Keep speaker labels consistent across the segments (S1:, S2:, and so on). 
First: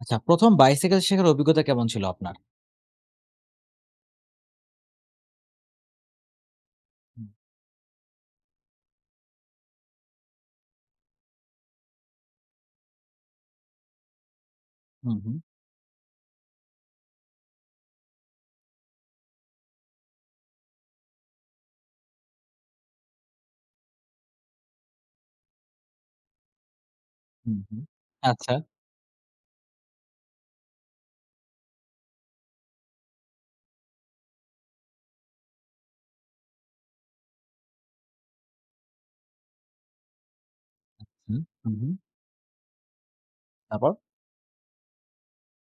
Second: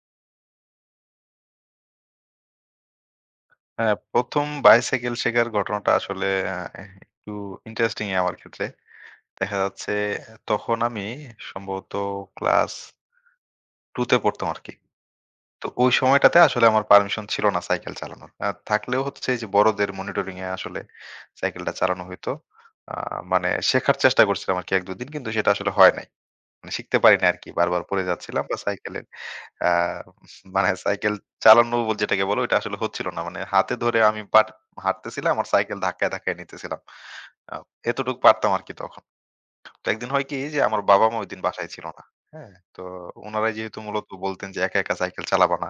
S1: আচ্ছা, ১ম বাইসাইকেল শেখার অভিজ্ঞতা কেমন ছিল আপনার?
S2: হ্যাঁ, ১ম বাইসাইকেল শেখার ঘটনাটা আসলে আ
S1: হুম,
S2: একটু ইন্টারেস্টিং আমার ক্ষেত্রে। দেখা যাচ্ছে তখন আমি সম্ভবত ক্লাস 2 তে পড়তাম আরকি।
S1: হুম, হুম,
S2: তো ওই সময়টাতে আসলে আমার পারমিশন ছিল না সাইকেল চালানোর। থাকলেও হচ্ছে যে বড়দের মনিটরিং এ আসলে সাইকেলটা চালানো হইতো। আ মানে শেখার চেষ্টা করছিলাম আরকি ১-২ দিন, কিন্তু সেটা আসলে হয় নাই। মানে শিখতে পারি নাই আরকি।
S1: হুম, হুম।
S2: বারবার পড়ে যাচ্ছিলাম
S1: আচ্ছা।
S2: বা সাইকেলের আ মানে সাইকেল চালানো বল যেটাকে বলে ওইটা আসলে হচ্ছিল না। মানে হাতে ধরে আমি হাঁটতেছিলাম আর সাইকেল ধাক্কায়, ধাক্কায় নিতেছিলাম। আ এতটুকু পারতাম আরকি তখন। তো একদিন হয় কি যে আমার বাবা-মা ঐদিন
S1: হুম,
S2: বাসায়
S1: হুম,
S2: ছিল
S1: হুম।
S2: না। হ্যাঁ? তো উনারাই যেহেতু
S1: তারপর?
S2: মূলত বলতেন যে, "একা, একা সাইকেল চালাবা না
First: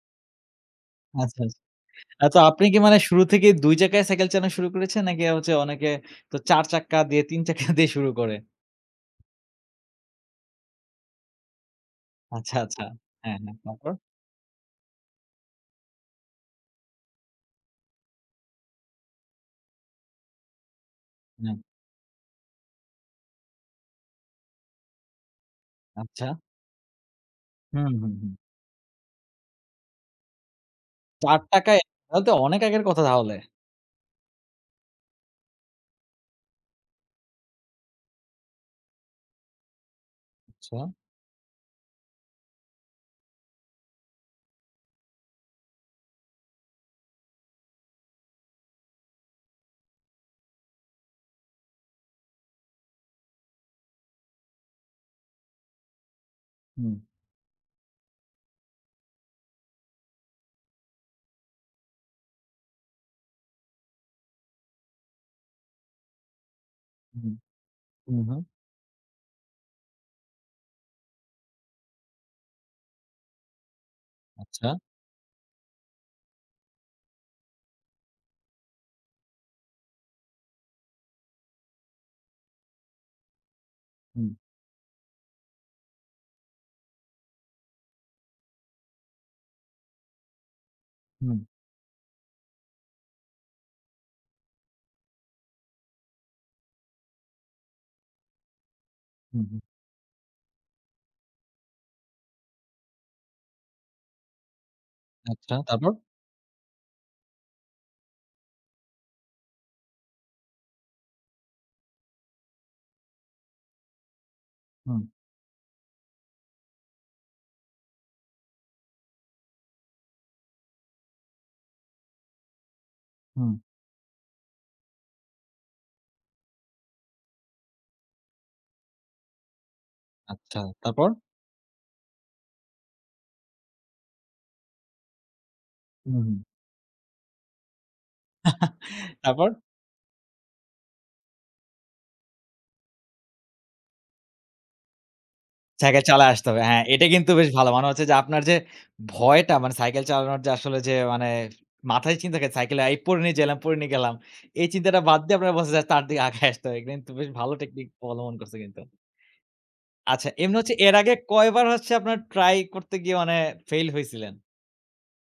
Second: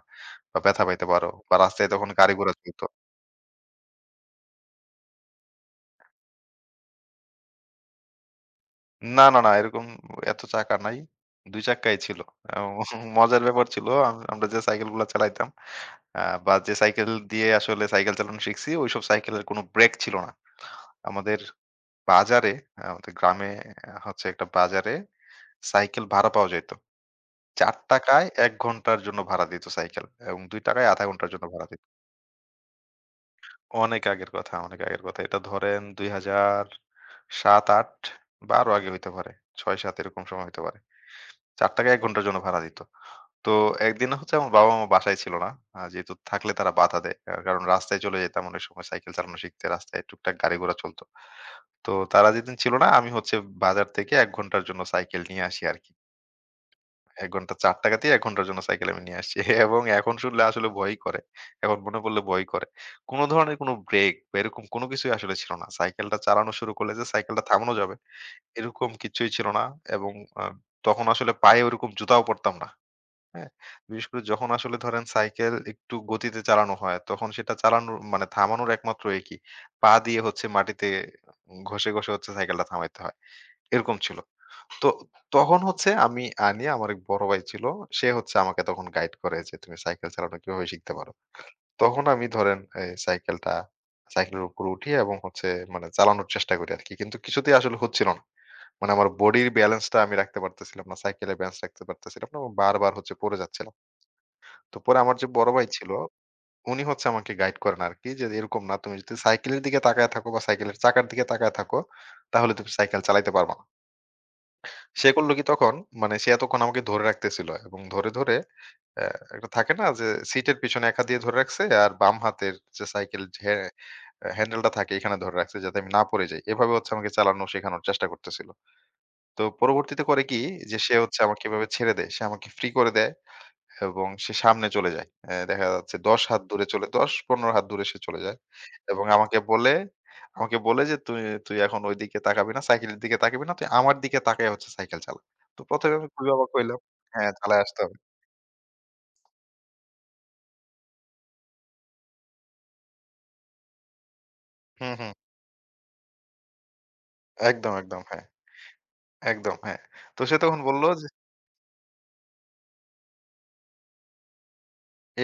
S2: বা ব্যথা পাইতে পারো।"
S1: আচ্ছা,
S2: বা
S1: আচ্ছা।
S2: রাস্তায় তখন
S1: তো
S2: গাড়ি-ঘোড়া
S1: আপনি কি
S2: চলত।
S1: মানে শুরু থেকেই ২ চাকায় সাইকেল চালানো শুরু করেছেন? নাকি হচ্ছে অনেকে তো ৪ চাক্কা দিয়ে ৩ চাক্কা দিয়ে শুরু করে?
S2: না, না, না, এরকম এত চাকা নাই। ২ চাক্কাই ছিল।
S1: আচ্ছা,
S2: এবং
S1: আচ্ছা। হ্যাঁ,
S2: মজার
S1: হ্যাঁ।
S2: ব্যাপার ছিল
S1: তারপর?
S2: আমরা যে সাইকেলগুলা চালাইতাম, আ বা যে সাইকেল দিয়ে আসলে সাইকেল চালানো শিখছি, ওইসব সাইকেলের কোনো ব্রেক ছিল না। আমাদের
S1: হ্যাঁ,
S2: বাজারে, আমাদের গ্রামে, হচ্ছে একটা বাজারে সাইকেল
S1: আচ্ছা।
S2: ভাড়া পাওয়া যাইত। ৳৪
S1: হুম, হুম, হুম।
S2: ১ ঘন্টার জন্য ভাড়া দিত সাইকেল এবং ৳২ আধা ঘন্টার
S1: ৪
S2: জন্য ভাড়া
S1: টাকায়
S2: দিত।
S1: তাহলে তো অনেক আগের কথা তাহলে।
S2: অনেক আগের কথা, অনেক আগের কথা। এটা ধরেন ২০০৭-৮ বা আরো আগে হইতে পারে। ৬-৭ এরকম সময় হইতে পারে।
S1: আচ্ছা।
S2: ৳৪ ১ ঘন্টার জন্য ভাড়া দিত। তো একদিন হচ্ছে আমার বাবা-মা বাসায় ছিল না। যেহেতু থাকলে তারা বাধা দেয়। কারণ রাস্তায় চলে যেতাম অনেক সময় সাইকেল চালানো শিখতে। রাস্তায় টুকটাক গাড়ি-ঘোড়া চলত। তো তারা যেদিন ছিল না, আমি হচ্ছে বাজার থেকে ১ ঘন্টার জন্য সাইকেল নিয়ে আসি আরকি।
S1: হুম,
S2: ১ ঘন্টা ৳৪ দিয়ে ১ ঘন্টার জন্য সাইকেল আমি নিয়ে আসছি। এবং এখন শুনলে আসলে ভয়ই করে। এখন মনে পড়লে ভয় করে। কোন ধরনের কোন ব্রেক বা এরকম কোন কিছুই আসলে ছিল না। সাইকেলটা চালানো শুরু করলে যে
S1: হুম,
S2: সাইকেলটা থামানো যাবে
S1: হুম, হুম।
S2: এরকম কিছুই ছিল না এবং আ তখন আসলে পায়ে ওরকম জুতাও পরতাম না। হ্যাঁ? বিশেষ করে যখন
S1: আচ্ছা।
S2: আসলে ধরেন সাইকেল একটু গতিতে চালানো হয়, তখন সেটা চালানোর মানে থামানোর একমাত্র কি, পা দিয়ে হচ্ছে মাটিতে ঘষে, ঘষে হচ্ছে সাইকেলটা থামাইতে হয়। এরকম ছিল।
S1: হুম,
S2: তো তখন হচ্ছে আমি আমার এক বড় ভাই ছিল। সে হচ্ছে আমাকে তখন গাইড করে যে, "তুমি সাইকেল চালানো কিভাবে শিখতে পারো?"
S1: হুম,
S2: তখন আমি ধরেন এই সাইকেলটা, সাইকেলের উপর উঠি এবং হচ্ছে মানে চালানোর চেষ্টা করি আরকি। কিন্তু কিছুতেই আসলে হচ্ছিল না। মানে আমার
S1: হুম,
S2: বডির
S1: হুম।
S2: ব্যালেন্সটা আমি রাখতে পারতেছিলাম না। সাইকেলের ব্যালেন্স রাখতে পারতেছিলাম না এবং বারবার হচ্ছে পড়ে যাচ্ছিলাম। তো পরে আমার যে বড়
S1: আচ্ছা,
S2: ভাই ছিল,
S1: তারপর?
S2: উনি হচ্ছে আমাকে গাইড করেন আরকি যে, "এরকম না, তুমি যদি সাইকেলের দিকে তাকায় থাকো বা সাইকেলের চাকার দিকে তাকায় থাকো, তাহলে তুমি সাইকেল চালাইতে পারবা না।"
S1: হুম,
S2: সে করল কি তখন, মানে সে এতক্ষণ আমাকে ধরে রাখতেছিল এবং ধরে, ধরে অ্যা একটা থাকে না যে সিটের পিছনে এক হাত দিয়ে ধরে রাখছে আর বাম হাতের যে সাইকেল
S1: হুম।
S2: হ্যান্ডেলটা থাকে এখানে ধরে রাখছে, যাতে আমি না পড়ে যাই। এভাবে হচ্ছে আমাকে চালানো শেখানোর চেষ্টা করতেছিল। তো পরবর্তীতে করে কি
S1: আচ্ছা,
S2: যে সে
S1: তারপর?
S2: হচ্ছে আমাকে এভাবে ছেড়ে দেয়। সে আমাকে ফ্রি করে দেয়। এবং সে সামনে চলে যায়। এ দেখা যাচ্ছে
S1: হুম,
S2: ১০
S1: হুম।
S2: হাত দূরে চলে, ১০-১৫ হাত দূরে সে চলে যায়। এবং আমাকে
S1: তারপর?
S2: বলে আমাকে বলে যে, "তুই তুই এখন ওইদিকে তাকাবি না, সাইকেলের দিকে তাকাবি না। তুই আমার দিকে তাকায় হচ্ছে সাইকেল চালা।" তো ১ম এ
S1: সাইকেল
S2: আমি খুবই
S1: চালায় আসতে
S2: অবাক
S1: হবে।
S2: হইলাম।
S1: হ্যাঁ, এটা
S2: হ্যাঁ,
S1: কিন্তু বেশ
S2: চালায়
S1: ভালো।
S2: আসতে
S1: মানে
S2: হবে।
S1: হচ্ছে যে আপনার যে ভয়টা মানে সাইকেল চালানোর যে আসলে যে মানে মাথায় চিন্তা থাকে সাইকেলে এই পড়ে নিয়ে গেলাম, পড়ে নিয়ে গেলাম। এই
S2: হুম,
S1: চিন্তাটা
S2: হুম।
S1: বাদ দিয়ে আপনার বলছে যে তার দিকে আগায় আসতে হবে। কিন্তু বেশ ভালো
S2: একদম,
S1: টেকনিক
S2: একদম। হ্যাঁ,
S1: অবলম্বন করছে কিন্তু।
S2: একদম, হ্যাঁ। তো
S1: আচ্ছা
S2: সে
S1: এমনি
S2: তখন
S1: হচ্ছে
S2: বলল
S1: এর
S2: যে,
S1: আগে কয়বার হচ্ছে আপনার ট্রাই করতে গিয়ে মানে ফেইল হইছিলেন?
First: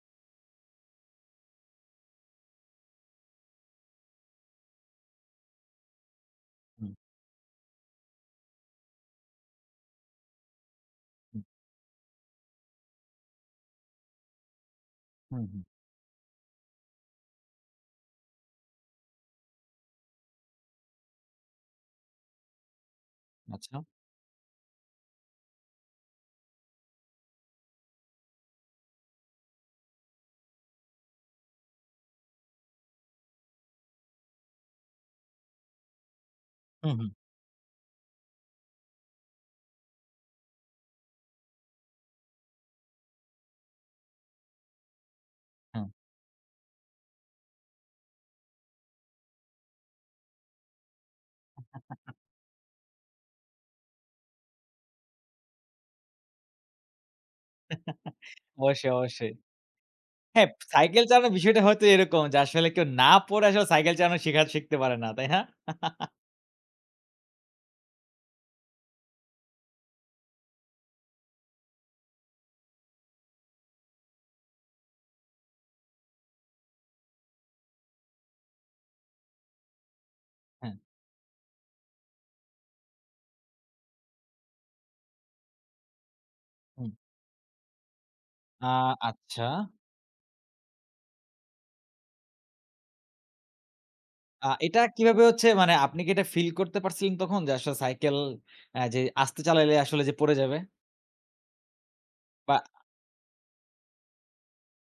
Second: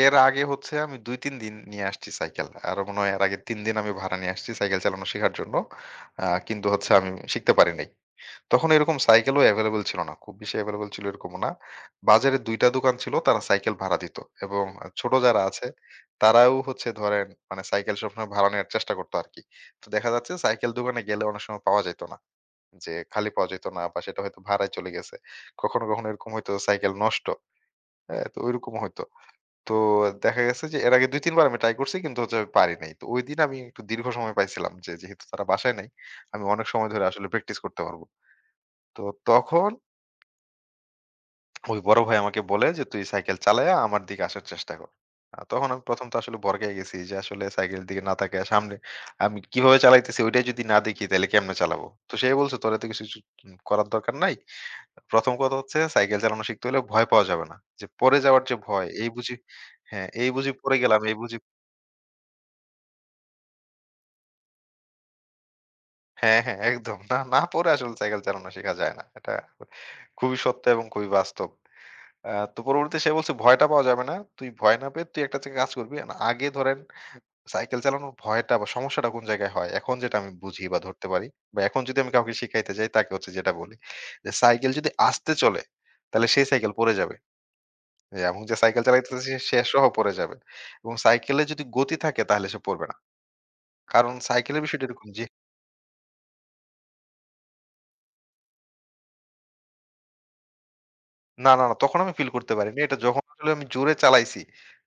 S2: "এর আগে হচ্ছে আমি ২-৩ দিন নিয়ে আসছি সাইকেল। আরো মনে হয় এর আগে ৩ দিন আমি ভাড়া নিয়ে আসছি সাইকেল চালানো শেখার জন্য। কিন্তু হচ্ছে
S1: হুম,
S2: আমি শিখতে পারি নাই।" তখন এরকম সাইকেলও এভেইলেবল ছিল না। খুব বেশি এভেইলেবল ছিল এরকমও
S1: হুম,
S2: না। বাজারে ২ টা দোকান ছিল, তারা সাইকেল ভাড়া দিত এবং ছোট যারা
S1: হুম, হুম।
S2: আছে তারাও হচ্ছে ধরেন মানে সাইকেল সবসময় ভাড়া নেওয়ার চেষ্টা করতো আরকি। তো দেখা যাচ্ছে সাইকেল দোকানে গেলে অনেক সময় পাওয়া যাইত না। যে খালি পাওয়া যেত
S1: আচ্ছা।
S2: না বা সেটা হয়তো ভাড়ায় চলে গেছে। কখনো, কখনো এরকম হয়তো সাইকেল নষ্ট। হ্যাঁ? তো ঐরকমও হইতো। তো দেখা গেছে যে এর আগে ২-৩ বার আমি ট্রাই করছি কিন্তু হচ্ছে আমি পারি নাই। তো ঐদিন আমি একটু দীর্ঘ সময় পাইছিলাম, যে যেহেতু তারা বাসায় নাই, আমি অনেক সময়
S1: হুম,
S2: ধরে
S1: হুম,
S2: আসলে প্র্যাকটিস করতে পারব। তো তখন ওই বড় ভাই আমাকে বলে যে, "তুই সাইকেল চালায়া আমার দিকে আসার চেষ্টা কর।" তখন আমি
S1: হ্যাঁ।
S2: ১ম তো আসলে ভড়কায় গেছি যে আসলে সাইকেলের দিকে না তাকায়া সামনে আমি কিভাবে চালাইতেছি ওইটাই যদি না দেখি তাইলে কেমনে চালাবো? তো সে বলছে, "তোর এত কিছু কিছু করার দরকার নাই। ১ম কথা হচ্ছে সাইকেল চালানো শিখতে হলে ভয় পাওয়া যাবে না। যে পড়ে যাওয়ার যে ভয়,
S1: অবশ্যই,
S2: এই
S1: অবশ্যই।
S2: বুঝি, হ্যাঁ, এই
S1: হ্যাঁ,
S2: বুঝি পড়ে গেলাম,
S1: সাইকেল
S2: এই
S1: চালানোর
S2: বুঝি।"
S1: বিষয়টা হয়তো এরকম যে আসলে কেউ না পড়ে আসলে সাইকেল চালানো শিখা শিখতে পারে না, তাই না?
S2: হ্যাঁ, হ্যাঁ, একদম। না, না পড়ে আসলে সাইকেল চালানো শেখা যায় না। এটা খুবই সত্য এবং খুবই বাস্তব। তো পরবর্তীতে সে বলছে, "ভয়টা পাওয়া যাবে না। তুই ভয় না পেয়ে তুই একটা কাজ করবি। না আগে ধরেন সাইকেল চালানোর ভয়টা বা সমস্যাটা কোন জায়গায় হয়? এখন যেটা আমি বুঝি
S1: হ্যাঁ,
S2: বা ধরতে পারি বা এখন যদি আমি কাউকে শিখাইতে যাই তাকে হচ্ছে যেটা বলি যে, সাইকেল যদি আস্তে চলে তাহলে সেই সাইকেল
S1: হুম।
S2: পড়ে যাবে। এবং যে
S1: আ
S2: সাইকেল চালাইতেছে
S1: আচ্ছা।
S2: সে সহ পড়ে যাবে। এবং সাইকেলে যদি গতি থাকে তাহলে সে পড়বে না।" কারণ সাইকেলের
S1: এটা
S2: বিষয়টা এরকম
S1: কিভাবে
S2: যে
S1: হচ্ছে মানে আপনি কি এটা ফিল করতে পারছিলেন তখন যে আসলে সাইকেল যে আস্তে চালাইলে আসলে যে পড়ে যাবে?
S2: না, না, না। তখন আমি ফিল করতে
S1: বা
S2: পারিনি। এটা যখন আসলে আমি জোরে চালাইছি,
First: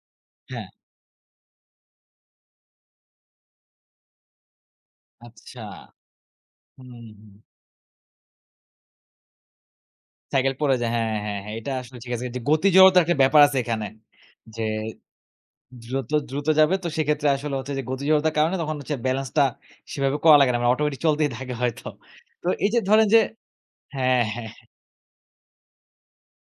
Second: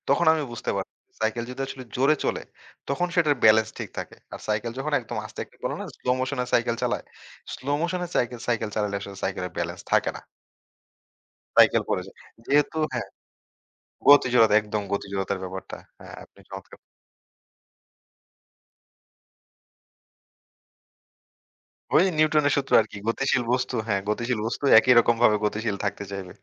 S2: তখন আমি
S1: হ্যাঁ,
S2: বুঝতে পারছি। সাইকেল যদি আসলে জোরে চলে, তখন সেটার ব্যালেন্স ঠিক থাকে। আর সাইকেল যখন একদম আস্তে একটা
S1: আচ্ছা।
S2: বলে না স্লো মোশন এ সাইকেল
S1: হুম,
S2: চালায়,
S1: হুম।
S2: স্লো মোশন এ সাইকেল সাইকেল চালালে আসলে সাইকেলের ব্যালেন্স থাকে না।
S1: সাইকেল পড়ে যায়। হ্যাঁ, হ্যাঁ, হ্যাঁ। এটা
S2: সাইকেল
S1: আসলে
S2: পড়ে
S1: ঠিক
S2: যায়।
S1: আছে। যে গতি
S2: যেহেতু
S1: জড়তার
S2: হ্যাঁ,
S1: একটা ব্যাপার আছে এখানে।
S2: গতিজড়তা,
S1: যে
S2: একদম গতিজড়তার ব্যাপারটা।
S1: দ্রুত,
S2: হ্যাঁ, আপনি
S1: দ্রুত যাবে
S2: চমৎকার।
S1: তো সেক্ষেত্রে আসলে হচ্ছে যে গতি জড়তার কারণে তখন হচ্ছে ব্যালেন্সটা সেভাবে করা লাগে না। মানে অটোমেটিক চলতেই থাকে হয়তো।
S2: ওই
S1: তো
S2: নিউটনের
S1: এই
S2: সূত্র
S1: যে
S2: আরকি।
S1: ধরেন যে
S2: গতিশীল বস্তু, হ্যাঁ,
S1: হ্যাঁ,
S2: গতিশীল
S1: হ্যাঁ।
S2: বস্তু একই রকমভাবে গতিশীল থাকতে চাইবে।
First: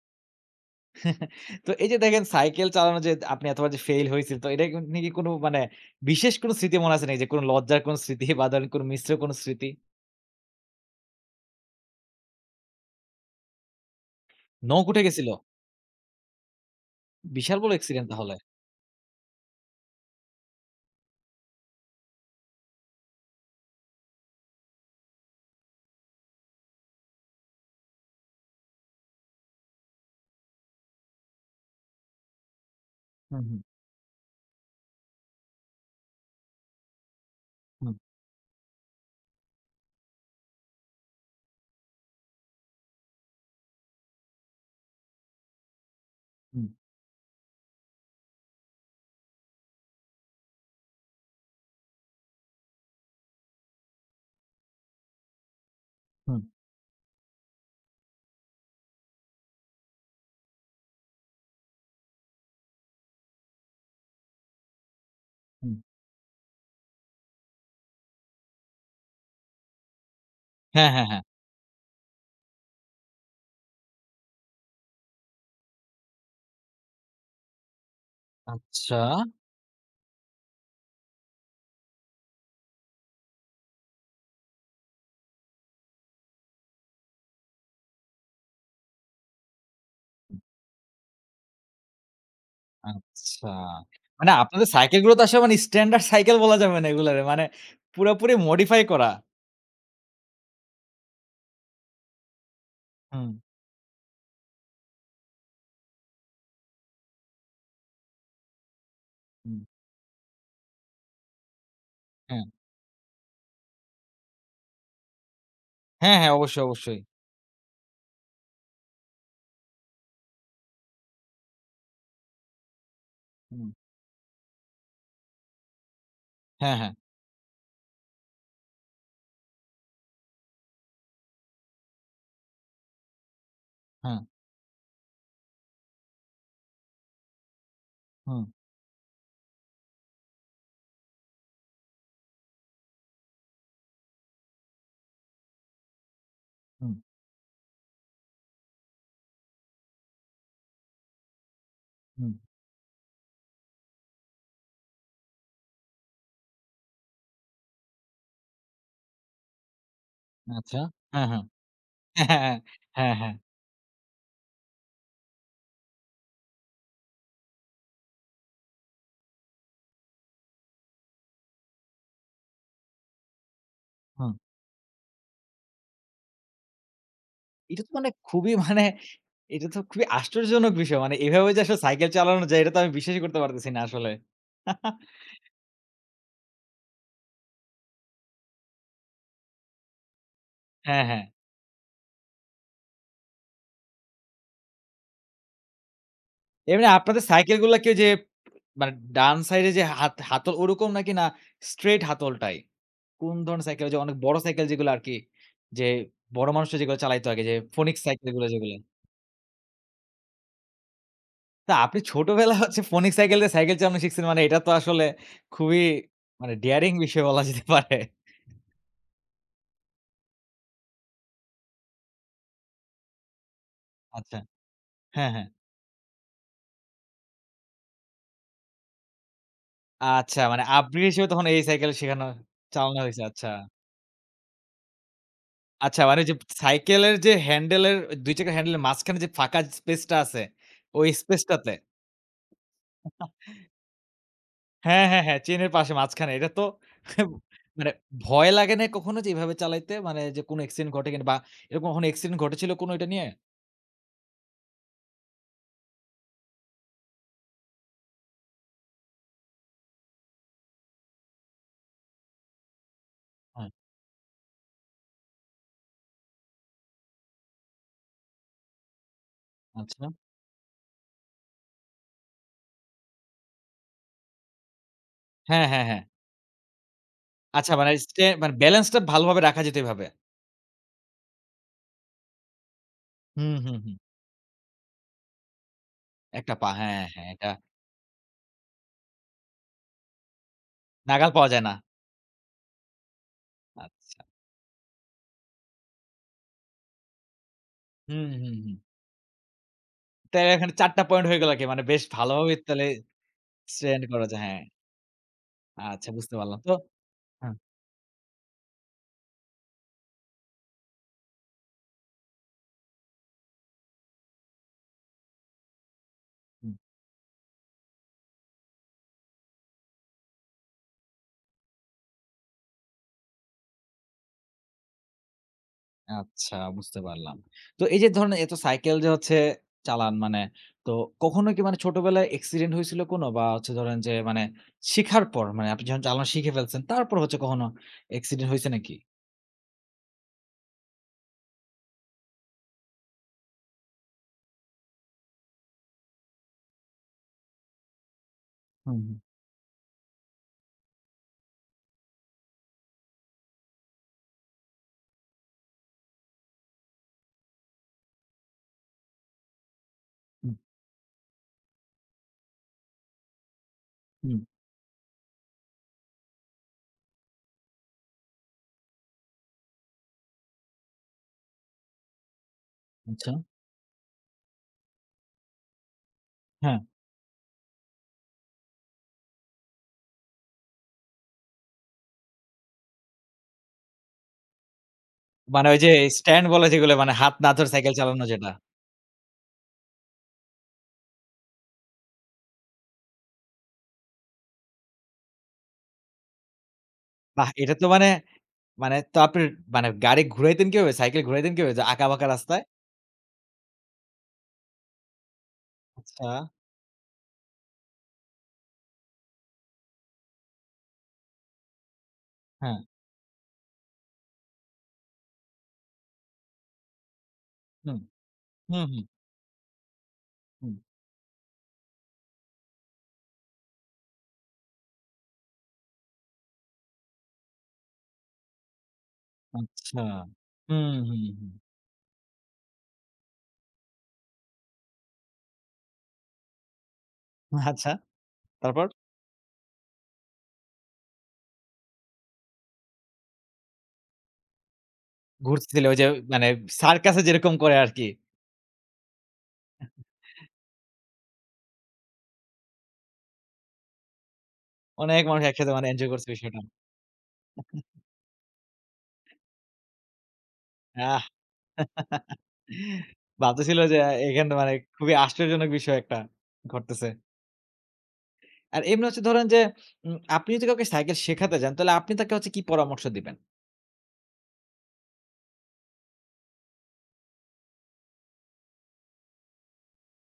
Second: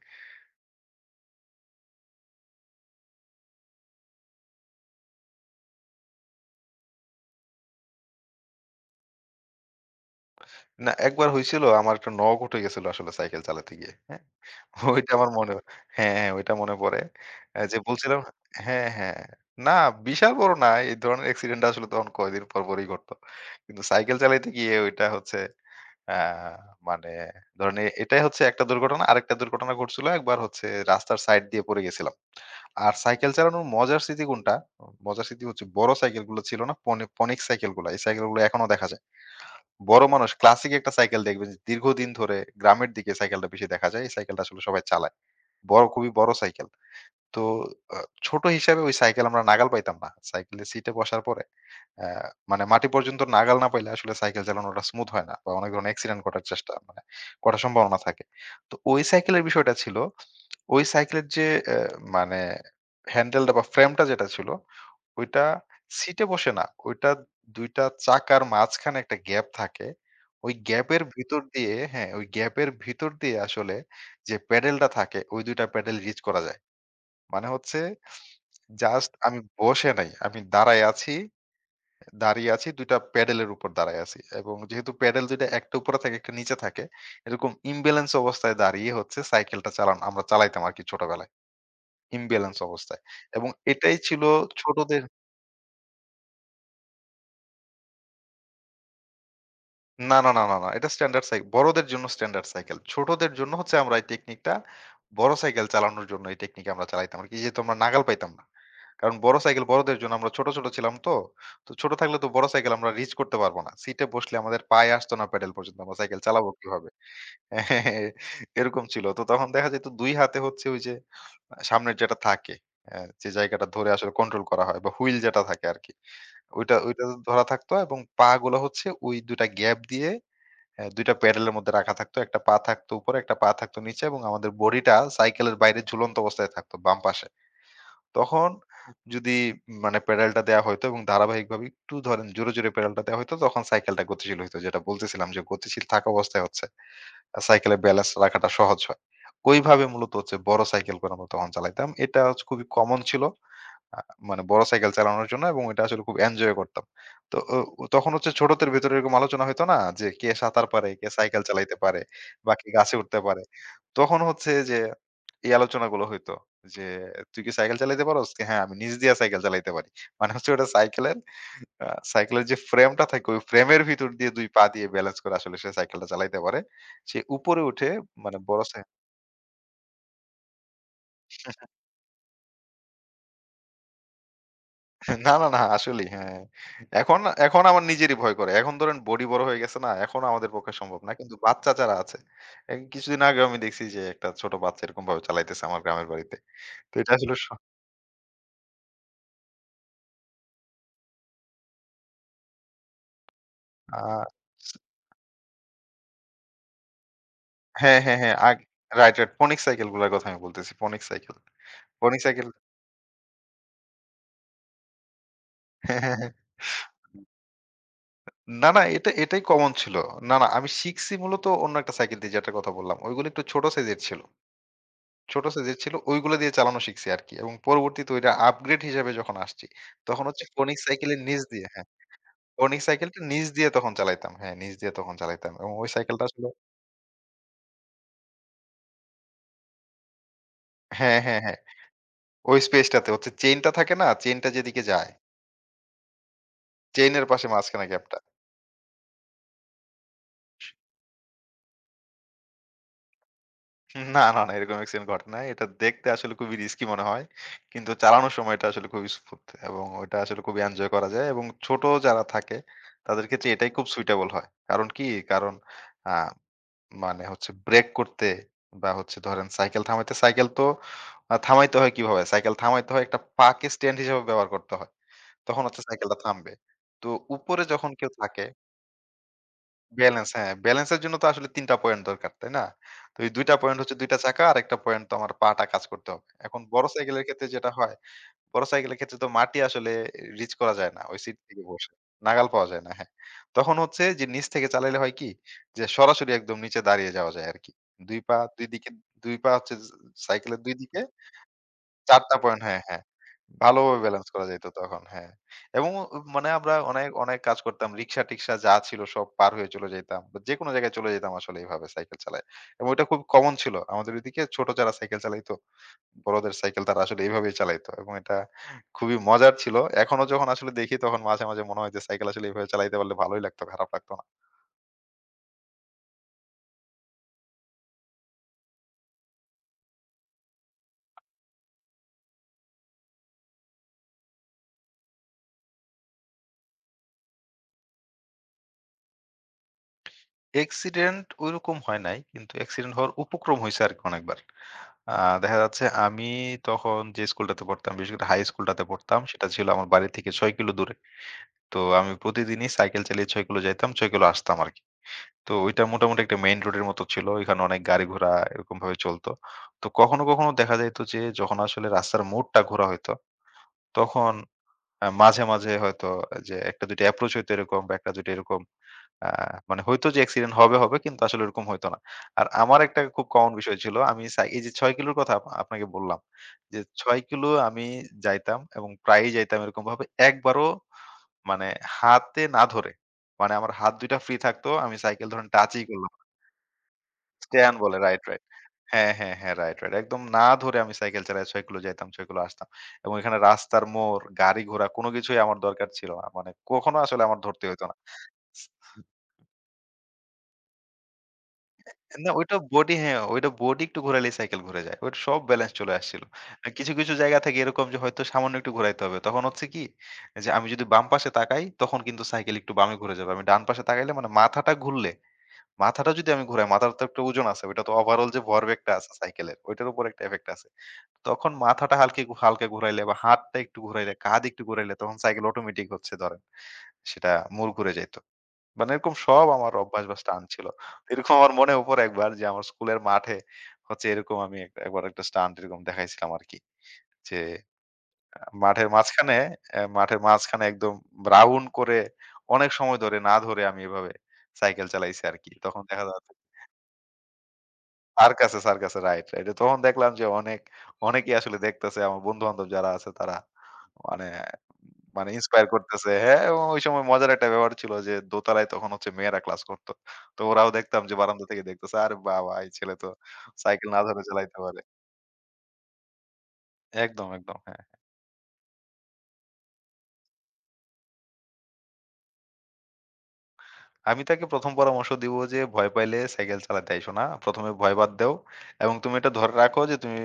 S1: তো এই যে দেখেন সাইকেল চালানো যে আপনি এতবার যে ফেইল হয়েছিল তো এটা কি নিয়ে কি কোনো মানে বিশেষ কোনো স্মৃতি মনে আছে নাকি? যে কোনো লজ্জার কোনো স্মৃতি বা ধরেন কোনো মিশ্র কোনো স্মৃতি?
S2: না, একবার হইছিল আমার একটা নখ উঠে গেছিল আসলে সাইকেল চালাতে গিয়ে। হ্যাঁ?
S1: নখ উঠে
S2: ওইটা
S1: গেছিল?
S2: আমার মনে, হ্যাঁ, হ্যাঁ, ওইটা মনে পড়ে।
S1: বিশাল বড়
S2: যে
S1: অ্যাক্সিডেন্ট
S2: বলছিলাম,
S1: তাহলে।
S2: হ্যাঁ, হ্যাঁ। না, বিশাল বড় না। এই ধরনের অ্যাক্সিডেন্ট আসলে তখন কয়দিন পর, পরই ঘটতো। কিন্তু সাইকেল চালাইতে গিয়ে ওইটা হচ্ছে আ মানে ধরেন এটাই হচ্ছে একটা দুর্ঘটনা। আরেকটা দুর্ঘটনা ঘটছিল একবার হচ্ছে রাস্তার সাইড দিয়ে পড়ে গেছিলাম। আর সাইকেল
S1: হুম, হুম,
S2: চালানোর মজার স্মৃতি কোনটা? মজার স্মৃতি হচ্ছে বড় সাইকেলগুলো ছিল না, পনিক সাইকেলগুলা।
S1: হুম,
S2: এই সাইকেলগুলো এখনো দেখা যায়। বড় মানুষ, ক্লাসিক একটা সাইকেল দেখবেন যে দীর্ঘদিন ধরে গ্রামের দিকে সাইকেলটা বেশি দেখা যায়। এই সাইকেলটা আসলে সবাই চালায়। বড়, খুবই বড়
S1: হুম,
S2: সাইকেল। তো আ ছোট হিসাবে ওই সাইকেল আমরা নাগাল পাইতাম না। সাইকেলের সিটে বসার পরে আ মানে মাটি পর্যন্ত নাগাল না পাইলে আসলে সাইকেল চালানোটা স্মুথ হয় না বা অনেক ধরনের অ্যাক্সিডেন্ট
S1: হুম,
S2: ঘটার চেষ্টা মানে ঘটার সম্ভাবনা থাকে। তো ওই সাইকেলের বিষয়টা ছিল, ওই সাইকেলের যে মানে হ্যান্ডেলটা বা ফ্রেমটা যেটা ছিল ওইটা
S1: হুম।
S2: সিটে বসে না। ওইটা ২ টা চাকার মাঝখানে একটা গ্যাপ থাকে। ওই
S1: হ্যাঁ,
S2: গ্যাপের
S1: হ্যাঁ, হ্যাঁ।
S2: ভিতর দিয়ে, হ্যাঁ, ওই গ্যাপের ভিতর দিয়ে আসলে যে প্যাডেলটা থাকে ওই ২ টা প্যাডেল রিচ করা যায়। মানে হচ্ছে
S1: আচ্ছা,
S2: জাস্ট আমি বসে নাই। আমি দাঁড়ায় আছি, দাঁড়িয়ে আছি ২ টা প্যাডেলের উপর দাঁড়ায় আছি। এবং যেহেতু প্যাডেল ২ টা, একটা উপরে থাকে, একটা নিচে থাকে। এরকম ইমব্যালেন্স অবস্থায় দাঁড়িয়ে হচ্ছে সাইকেলটা চালানো আমরা চালাইতাম আরকি ছোটবেলায়। ইমব্যালেন্স অবস্থায়।
S1: আচ্ছা।
S2: এবং এটাই ছিল
S1: মানে আপনাদের
S2: ছোটদের।
S1: সাইকেলগুলো তো আসলে মানে স্ট্যান্ডার্ড সাইকেল বলা যাবে না এগুলারে। মানে পুরাপুরি মডিফাই করা।
S2: না, না, না, না, না। এটা স্ট্যান্ডার্ড বড়দের জন্য স্ট্যান্ডার্ড সাইকেল।
S1: হুম,
S2: ছোটদের জন্য হচ্ছে আমরা এই টেকনিকটা, বড় সাইকেল চালানোর জন্য এই টেকনিক আমরা চালাইতাম আরকি। যেহেতু আমরা নাগাল পাইতাম না। কারণ বড়
S1: হুম,
S2: সাইকেল বড়দের জন্য, আমরা ছোট, ছোট ছিলাম তো। তো ছোট থাকলে তো
S1: হ্যাঁ।
S2: বড় সাইকেল আমরা রিচ করতে পারব না। সিটে বসলে আমাদের পায়ে আসতো না প্যাডেল পর্যন্ত। আমরা
S1: হ্যাঁ,
S2: সাইকেল
S1: হ্যাঁ,
S2: চালাবো
S1: অবশ্যই,
S2: কিভাবে?
S1: অবশ্যই।
S2: এরকম ছিল। তো তখন দেখা যেত ২ হাতে হচ্ছে ওই যে সামনের যেটা থাকে, যে জায়গাটা
S1: হুম,
S2: ধরে আসলে কন্ট্রোল করা হয় বা হুইল যেটা থাকে আরকি। ওইটা,
S1: হ্যাঁ, হ্যাঁ,
S2: ওইটা ধরা থাকতো এবং পা গুলো হচ্ছে ওই ২ টা গ্যাপ দিয়ে হ্যাঁ, ২ টা প্যাডেলের মধ্যে রাখা থাকতো। একটা পা থাকতো উপরে, একটা পা থাকতো নিচে
S1: হ্যাঁ।
S2: এবং আমাদের বডিটা সাইকেলের বাইরে ঝুলন্ত অবস্থায় থাকতো বাম পাশে।
S1: হুম,
S2: তখন যদি মানে প্যাডেলটা দেয়া হইতো এবং ধারাবাহিকভাবে একটু ধরেন জোরে, জোরে প্যাডেলটা দেয়া হইতো তখন সাইকেলটা গতিশীল হইতো। যেটা বলতেছিলাম যে গতিশীল থাকা অবস্থায় হচ্ছে
S1: হুম,
S2: সাইকেলের ব্যালেন্স রাখাটা সহজ হয়। ওইভাবে মূলত হচ্ছে বড় সাইকেলগুলো আমরা তখন চালাইতাম। এটা
S1: হুম।
S2: হচ্ছে খুবই কমন ছিল। আ মানে বড় সাইকেল চালানোর জন্য এবং ওইটা আসলে খুব এনজয় করতাম। তো ও ও তখন হচ্ছে ছোটদের ভেতরে এরকম আলোচনা হইতো না যে কে সাঁতার
S1: আচ্ছা।
S2: পারে, কে
S1: হ্যাঁ,
S2: সাইকেল
S1: হ্যাঁ।
S2: চালাইতে পারে
S1: হ্যাঁ,
S2: বা কে গাছে
S1: হ্যাঁ,
S2: উঠতে
S1: হ্যাঁ।
S2: পারে। তখন হচ্ছে যে এই আলোচনাগুলো হইতো যে, "তুই কি সাইকেল চালাইতে পারোস?" "হ্যাঁ, আমি নিচ দিয়া সাইকেল চালাইতে পারি।" মানে হচ্ছে ওটা সাইকেলের আ সাইকেলের যে ফ্রেমটা থাকে ওই ফ্রেমের ভিতর দিয়ে
S1: হুম।
S2: ২ পা দিয়ে ব্যালেন্স করে আসলে সে সাইকেলটা চালাইতে পারে। সে উপরে
S1: এটা
S2: উঠে
S1: তো মানে
S2: মানে
S1: খুবই
S2: বড়
S1: মানে
S2: সাই
S1: এটা তো খুবই আশ্চর্যজনক বিষয়। মানে এভাবে যে আসলে সাইকেল চালানো যায় এটা তো আমি বিশ্বাসই করতে পারতেছি না আসলে।
S2: না, না, না আসলেই হ্যাঁ। এখন এখন আমার নিজেরই ভয় করে। এখন ধরেন বডি বড় হয়ে গেছে না, এখন আমাদের পক্ষে সম্ভব
S1: হ্যাঁ,
S2: না।
S1: হ্যাঁ।
S2: কিন্তু বাচ্চা যারা আছে, এই কিছুদিন আগেও আমি দেখছি যে একটা ছোট বাচ্চা এরকমভাবে চালাইতেছে আমার গ্রামের বাড়িতে।
S1: এমনি
S2: তো এটা
S1: আপনাদের
S2: আসলে স
S1: সাইকেল গুলা কি ওইযে মানে ডান সাইডে যে হাত হাতল ওরকম নাকি না স্ট্রেইট হাতলটাই? কোন ধরনের সাইকেল? ওইযে অনেক
S2: আ
S1: বড় সাইকেল যেগুলো আরকি যে বড় মানুষরা যেগুলো চালাইতো আগে যে
S2: হ্যাঁ,
S1: ফোনিক্স
S2: হ্যাঁ,
S1: সাইকেল
S2: হ্যাঁ।
S1: গুলো যেগুলো।
S2: Right, right. ফনিক সাইকেল গুলার কথা আমি বলতেছি। ফনিক সাইকেল।
S1: তো আপনি
S2: ফনিক সাইকেল
S1: ছোটবেলায় হচ্ছে ফোনিক্স সাইকেল দিয়ে সাইকেল চালানো শিখছেন মানে এটা তো আসলে খুবই
S2: হ্যাঁ, হ্যাঁ, হ্যাঁ।
S1: মানে ডেয়ারিং বিষয় বলা যেতে পারে।
S2: না, না এটা এটাই কমন ছিল। না, না আমি শিখছি মূলত অন্য একটা সাইকেল দিয়ে যেটার কথা বললাম। ওইগুলো একটু ছোট সাইজের ছিল।
S1: আচ্ছা। হ্যাঁ,
S2: ছোট
S1: হ্যাঁ।
S2: সাইজের ছিল, ওইগুলো দিয়ে চালানো শিখছি আরকি। এবং পরবর্তীতে ওইটা আপগ্রেড হিসেবে যখন আসছি, তখন
S1: আচ্ছা
S2: হচ্ছে
S1: মানে
S2: ফোনিক
S1: আব্রি
S2: সাইকেলের
S1: হিসেবে
S2: নিচ
S1: তখন এই
S2: দিয়ে হ্যাঁ,
S1: সাইকেল শেখানো
S2: ফোনিক
S1: চালানো
S2: সাইকেলটা
S1: হইছে।
S2: নিচ
S1: আচ্ছা।
S2: দিয়ে তখন চালাইতাম। হ্যাঁ, নিচ দিয়ে তখন চালাইতাম। এবং ওই
S1: আচ্ছা মানে
S2: সাইকেলটা
S1: ওইযে
S2: আসলে
S1: সাইকেলের যে হ্যান্ডেলের ২ চাকার হ্যান্ডেলের মাঝখানে যে ফাঁকা স্পেসটা আছে, ওই
S2: হ্যাঁ, হ্যাঁ, হ্যাঁ।
S1: স্পেসটাতে?
S2: ওই স্পেসটাতে হচ্ছে চেইনটা থাকে না? চেইনটা যেদিকে
S1: হ্যাঁ,
S2: যায়,
S1: হ্যাঁ, হ্যাঁ। চেইনের পাশে মাঝখানে। এটা তো
S2: চেইনের পাশে মাঝখানে
S1: মানে
S2: গ্যাপটা।
S1: ভয় লাগে নাই কখনো যে এভাবে চালাইতে? মানে যে কোনো অ্যাক্সিডেন্ট ঘটে কিনা বা এরকম কখনো অ্যাক্সিডেন্ট ঘটেছিল কোনো এটা নিয়ে?
S2: না, না, না এরকম অ্যাক্সিডেন্ট ঘটে নাই। এটা দেখতে আসলে খুবই রিস্কি মনে হয়। কিন্তু চালানোর সময় এটা আসলে খুবই স্মুথ এবং ওইটা আসলে খুবই এনজয় করা যায় এবং ছোট যারা থাকে তাদের ক্ষেত্রে
S1: হ্যাঁ,
S2: এটাই খুব সুইটেবল হয়। কারণ কি? কারণ আ মানে হচ্ছে ব্রেক করতে বা হচ্ছে ধরেন সাইকেল
S1: আচ্ছা।
S2: থামাইতে সাইকেল তো থামাইতে হয় কিভাবে? সাইকেল থামাইতে হয় একটা পাকে স্ট্যান্ড হিসেবে ব্যবহার করতে হয়। তখন
S1: হ্যাঁ,
S2: হচ্ছে
S1: হ্যাঁ, হ্যাঁ।
S2: সাইকেলটা থামবে। তো উপরে
S1: আচ্ছা মানে
S2: যখন কেউ
S1: স্টে
S2: থাকে
S1: মানে ব্যালেন্সটা ভালোভাবে রাখা যেত এভাবে।
S2: ব্যালেন্স হ্যাঁ, ব্যালেন্সের জন্য তো আসলে ৩ টা পয়েন্ট দরকার, তাই না? তো এই ২ টা
S1: হুম, হুম,
S2: পয়েন্ট হচ্ছে
S1: হুম।
S2: ২ টা চাকা, আরেকটা পয়েন্ট তো আমার পাটা কাজ করতে হবে।
S1: ১ টা
S2: এখন
S1: পা।
S2: বড়
S1: হ্যাঁ,
S2: সাইকেলের
S1: হ্যাঁ।
S2: ক্ষেত্রে
S1: এটা
S2: যেটা হয় বড় সাইকেলের ক্ষেত্রে তো মাটি আসলে রিচ করা যায় না। ওই
S1: নাগাল
S2: সিট
S1: পাওয়া
S2: থেকে
S1: যায় না।
S2: বসে। নাগাল পাওয়া যায় না। হ্যাঁ। তখন হচ্ছে
S1: আচ্ছা।
S2: যে নিচ থেকে চালাইলে হয় কি? যে সরাসরি একদম নিচে দাঁড়িয়ে যাওয়া যায় আরকি। ২
S1: হুম,
S2: পা
S1: হুম,
S2: ২
S1: হুম।
S2: দিকে ২ পা হচ্ছে স
S1: তাহলে
S2: সাইকেলের
S1: এখানে
S2: ২
S1: ৪
S2: দিকে
S1: টা পয়েন্ট হয়ে গেল আরকি। মানে বেশ
S2: ৪ টা
S1: ভালোভাবেই
S2: পয়েন্ট হ্যাঁ,
S1: তাহলে
S2: হ্যাঁ। ভালোভাবে
S1: স্ট্যান্ড করা
S2: ব্যালেন্স করা
S1: যায়।
S2: যাইত তখন। হ্যাঁ। এবং
S1: হ্যাঁ, আচ্ছা বুঝতে
S2: মানে
S1: পারলাম। তো
S2: আমরা অনেক
S1: হ্যাঁ,
S2: কাজ করতাম। রিক্সা-টিক্সা যা ছিল সব পার হয়ে চলে যাইতাম। যেকোনো জায়গায় চলে যেতাম আসলে এভাবে সাইকেল চালায়। এবং ওইটা খুব কমন ছিল। আমাদের ওইদিকে ছোট যারা সাইকেল চালাইতো বড়দের
S1: হুম,
S2: সাইকেল তারা আসলে এভাবেই চালাইতো এবং এটা খুবই মজার ছিল। এখনো যখন আসলে দেখি তখন মাঝে, মাঝে মনে হয় যে সাইকেল আসলে এভাবে চালাইতে পারলে ভালোই লাগতো, খারাপ লাগতো না।
S1: আচ্ছা বুঝতে পারলাম। তো এই যে ধরেন এত সাইকেল যে হচ্ছে চালান মানে তো কখনো কি মানে ছোটবেলায় অ্যাক্সিডেন্ট হয়েছিল কোনো? বা হচ্ছে ধরেন যে মানে শিখার পর মানে আপনি যখন চালানো শিখে ফেলছেন তারপর হচ্ছে কখনো অ্যাক্সিডেন্ট হইছে নাকি?
S2: অ্যাক্সিডেন্ট ওইরকম হয় নাই। কিন্তু অ্যাক্সিডেন্ট হওয়ার উপক্রম হইছে আরকি অনেকবার। আ দেখা যাচ্ছে আমি তখন যে স্কুলটাতে পড়তাম, বিশেষ করে হাই স্কুলটাতে
S1: হুম, হুম,
S2: পড়তাম সেটা ছিল আমার বাড়ি থেকে ৬ কিলো দূরে। তো আমি প্রতিদিনই সাইকেল চালিয়ে ৬ কিলো যাইতাম, ৬ কিলো আসতাম আরকি। তো ওইটা মোটামুটি একটা মেইন রোডের মতো ছিল। এখানে অনেক গাড়ি ঘোড়া এরকমভাবে চলতো। তো কখনো, কখনো
S1: হুম,
S2: দেখা যাইত যে যখন আসলে রাস্তার মোড়টা ঘোরা হইতো তখন
S1: হুম,
S2: মাঝে, মাঝে হয়তো যে ১টা-২টা এপ্রোচ হইতো এরকম বা ১টা-২টা এরকম আ মানে হইতো যে অ্যাক্সিডেন্ট হবে, হবে কিন্তু আসলে ওরকম হইতো না। আর আমার একটা খুব
S1: আচ্ছা।
S2: কমন বিষয় ছিল আমি এই যে ৬ কিলোর কথা আপনাকে বললাম।
S1: হ্যাঁ,
S2: যে ৬ কিলো আমি যাইতাম এবং প্রায়ই যাইতাম এরকমভাবে একবারও মানে হাতে না ধরে। মানে আমার হাত ২ টা ফ্রি থাকতো। আমি সাইকেল ধরেন
S1: মানে ওই
S2: টাচই
S1: যে
S2: করলাম না।
S1: স্ট্যান্ড বলে যেগুলো মানে হাত না ধরে
S2: স্টেয়ান
S1: সাইকেল
S2: বলে রাইট,
S1: চালানো
S2: রাইট।
S1: যেটা।
S2: হ্যাঁ, হ্যাঁ, হ্যাঁ, রাইট, রাইট। একদম না ধরে আমি সাইকেল চালায় ৬ কিলো যাইতাম, ৬ কিলো আসতাম। এবং এখানে রাস্তার মোড়, গাড়ি ঘোড়া কোনো কিছুই আমার দরকার ছিল না। মানে কখনো আসলে আমার
S1: বাহ!
S2: ধরতে
S1: এটা
S2: হইতো
S1: তো
S2: না।
S1: মানে মানে তো আপনি মানে গাড়ি ঘুরাইতেন কিভাবে? সাইকেল ঘুরাইতেন কিভাবে? যে আঁকাবাঁকা
S2: না ওইটা
S1: রাস্তায়?
S2: বডি হ্যাঁ, ওইটা বডি একটু ঘোরাইলেই সাইকেল ঘুরে যায়। ওইটা সব ব্যালেন্স চলে আসছিল।
S1: আচ্ছা,
S2: আর কিছু জায়গা থেকে এরকম যে হয়তো সামান্য একটু ঘুরাইতে হবে। তখন হচ্ছে কি যে আমি যদি বাম পাশে তাকাই তখন কিন্তু সাইকেল একটু
S1: হ্যাঁ,
S2: বামে ঘুরে যাবে। আমি ডান পাশে তাকাইলে মানে মাথাটা ঘুরলে, মাথাটা যদি আমি ঘুরাই মাথার তো একটা ওজন আছে। ওইটা তো
S1: হুম,
S2: ওভারঅল যে
S1: হুম,
S2: ভরবেগটা
S1: হুম,
S2: আছে সাইকেলের ওইটার উপর একটা ইফেক্ট আছে।
S1: হুম,
S2: তখন মাথাটা হালকা ঘুরাইলে বা হাতটা একটু ঘুরাইলে, কাঁধ একটু ঘুরাইলে তখন সাইকেল অটোমেটিক হচ্ছে ধরেন। সেটা মূল ঘুরে যাইত। মানে এরকম সব আমার
S1: আচ্ছা।
S2: অভ্যাস বা স্টান্ট ছিল।
S1: হুম, হুম,
S2: এরকম আমার
S1: হুম।
S2: মনে পড়ে একবার যে আমার স্কুলের মাঠে হচ্ছে এরকম আমি একবার একটা স্টান্ট এরকম দেখাইছিলাম আরকি। যে
S1: আচ্ছা, তারপর?
S2: মাঠের মাঝখানে মাঠের মাঝখানে একদম রাউন্ড করে অনেক সময় ধরে না ধরে আমি এভাবে সাইকেল চালাইছি আরকি। তখন
S1: ঘুরছিল ওই
S2: দেখা
S1: যে
S2: যাচ্ছে
S1: মানে সার্কাসে যেরকম করে আরকি।
S2: স্যার কাছে রাইট, রাইট। তখন দেখলাম যে অনেকেই আসলে দেখতেছে আমার বন্ধু-বান্ধব যারা আছে তারা মানে
S1: অনেক
S2: মানে
S1: মানুষ
S2: ইন্সপায়ার
S1: একসাথে মানে
S2: করতেছে।
S1: এনজয় করছে
S2: হ্যাঁ,
S1: বিষয়টা।
S2: এবং ওই সময় মজার একটা ব্যাপার ছিল যে দোতলায় তখন হচ্ছে মেয়েরা ক্লাস করত। তো ওরাও দেখতাম যে
S1: আহ!
S2: বারান্দা থেকে দেখতেছে। আরে বাবা! এই ছেলে তো
S1: ভাবতেছিল
S2: সাইকেল
S1: যে
S2: না ধরে
S1: এখানে
S2: চালাইতে
S1: মানে
S2: পারে।
S1: খুবই আশ্চর্যজনক বিষয় একটা ঘটতেছে।
S2: একদম, একদম। হ্যাঁ।
S1: আর এমনি হচ্ছে ধরেন যে আপনি যদি কাউকে সাইকেল শেখাতে যান, তাহলে আপনি তাকে হচ্ছে কি পরামর্শ দিবেন?
S2: আমি তাকে ১ম পরামর্শ দিব যে ভয় পাইলে সাইকেল চালাতে আইসো না। ১ম এ ভয় বাদ দাও এবং তুমি এটা ধরে রাখো যে তুমি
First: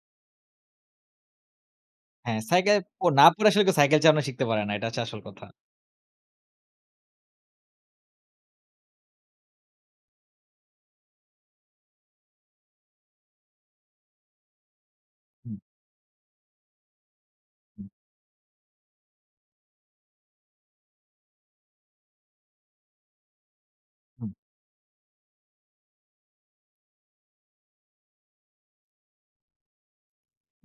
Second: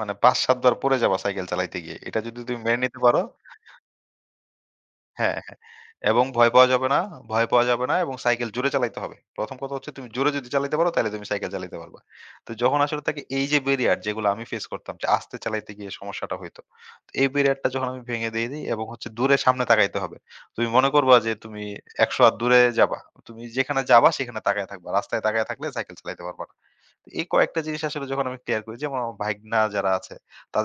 S2: মানে ৫-৭ বার পড়ে যাবা সাইকেল চালাইতে গিয়ে। এটা যদি
S1: হ্যাঁ,
S2: তুমি মেনে
S1: সাইকেল
S2: নিতে
S1: ও
S2: পারো
S1: না পড়ে আসলে কেউ সাইকেল চালানো শিখতে পারে না। এটা হচ্ছে আসল
S2: হ্যাঁ,
S1: কথা।
S2: হ্যাঁ। এবং ভয় পাওয়া যাবে না এবং সাইকেল জোরে চালাইতে হবে। ১ম কথা হচ্ছে তুমি জোরে যদি চালাইতে পারো তাইলে তুমি সাইকেল চালাইতে পারবা। তো যখন আসলে তাকে এই যে ব্যারিয়ার যেগুলো আমি ফেস করতাম যে আস্তে
S1: হুম,
S2: চালাইতে গিয়ে সমস্যাটা হইতো। তো এই ব্যারিয়ারটা
S1: হুম,
S2: যখন আমি ভেঙে দিয়ে দেই এবং হচ্ছে দূরে সামনে তাকাইতে হবে। তুমি মনে করবা যে তুমি ১০০ হাত দূরে যাবা। তুমি যেখানে যাবা
S1: হুম,
S2: সেখানে তাকায় থাকবা। রাস্তায় তাকায় থাকলে সাইকেল চালাইতে পারবা না। তো এই কয়েকটা জিনিস আসলে যখন আমি ক্লিয়ার করি যেমন আমার ভাগ্না যারা আছে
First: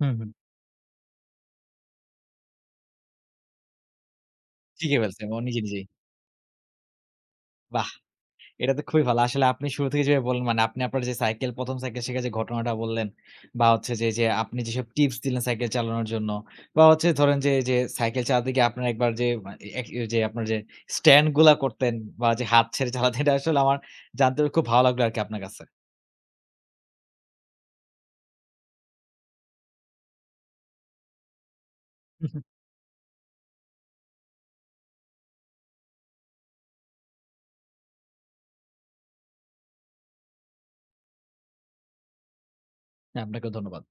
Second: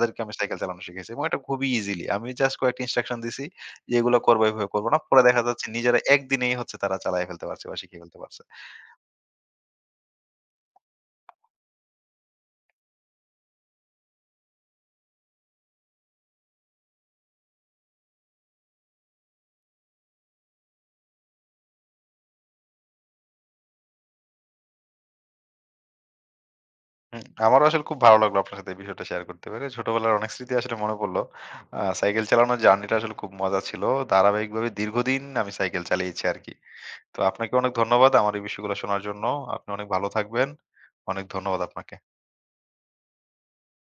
S1: হুম, হুম।
S2: আমি সাইকেল চালানো শিখেছি এবং এটা খুবই ইজিলি আমি জাস্ট কয়েকটা ইনস্ট্রাকশন দিছি যে এগুলো করবো এভাবে করবো
S1: শিখে
S2: না পরে
S1: ফেলছে ও
S2: দেখা
S1: নিজে,
S2: যাচ্ছে
S1: নিজেই।
S2: নিজেরা একদিনেই হচ্ছে তারা চালায় ফেলতে পারছে বা
S1: বাহ!
S2: শিখে ফেলতে পারছে
S1: এটা তো খুবই ভালো। আসলে আপনি শুরু থেকে যেভাবে বললেন মানে আপনি আপনার যে সাইকেল ১ম সাইকেল শেখার যে ঘটনাটা বললেন বা হচ্ছে যে আপনি যেসব টিপস দিলেন সাইকেল চালানোর জন্য বা হচ্ছে ধরেন যে সাইকেল চালাতে গিয়ে আপনার একবার যে আ এক যে আপনার যে স্ট্যান্ড গুলা করতেন বা যে হাত ছেড়ে চালাতেন এটা আসলে আমার জানতে খুব ভালো লাগলো আরকি আপনার কাছে।
S2: হুম, আমারও আসলে খুব ভালো লাগলো আপনার সাথে এই বিষয়টা শেয়ার করতে পেরে ছোটবেলার অনেক স্মৃতি আসলে মনে পড়লো আহ, সাইকেল চালানোর জার্নিটা আসলে খুব মজা ছিল ধারাবাহিকভাবে দীর্ঘদিন আমি সাইকেল চালিয়েছি আর কি তো আপনাকে অনেক ধন্যবাদ আমার এই বিষয়গুলো শোনার জন্য আপনি অনেক ভালো থাকবেন অনেক ধন্যবাদ আপনাকে
S1: আপনাকেও ধন্যবাদ।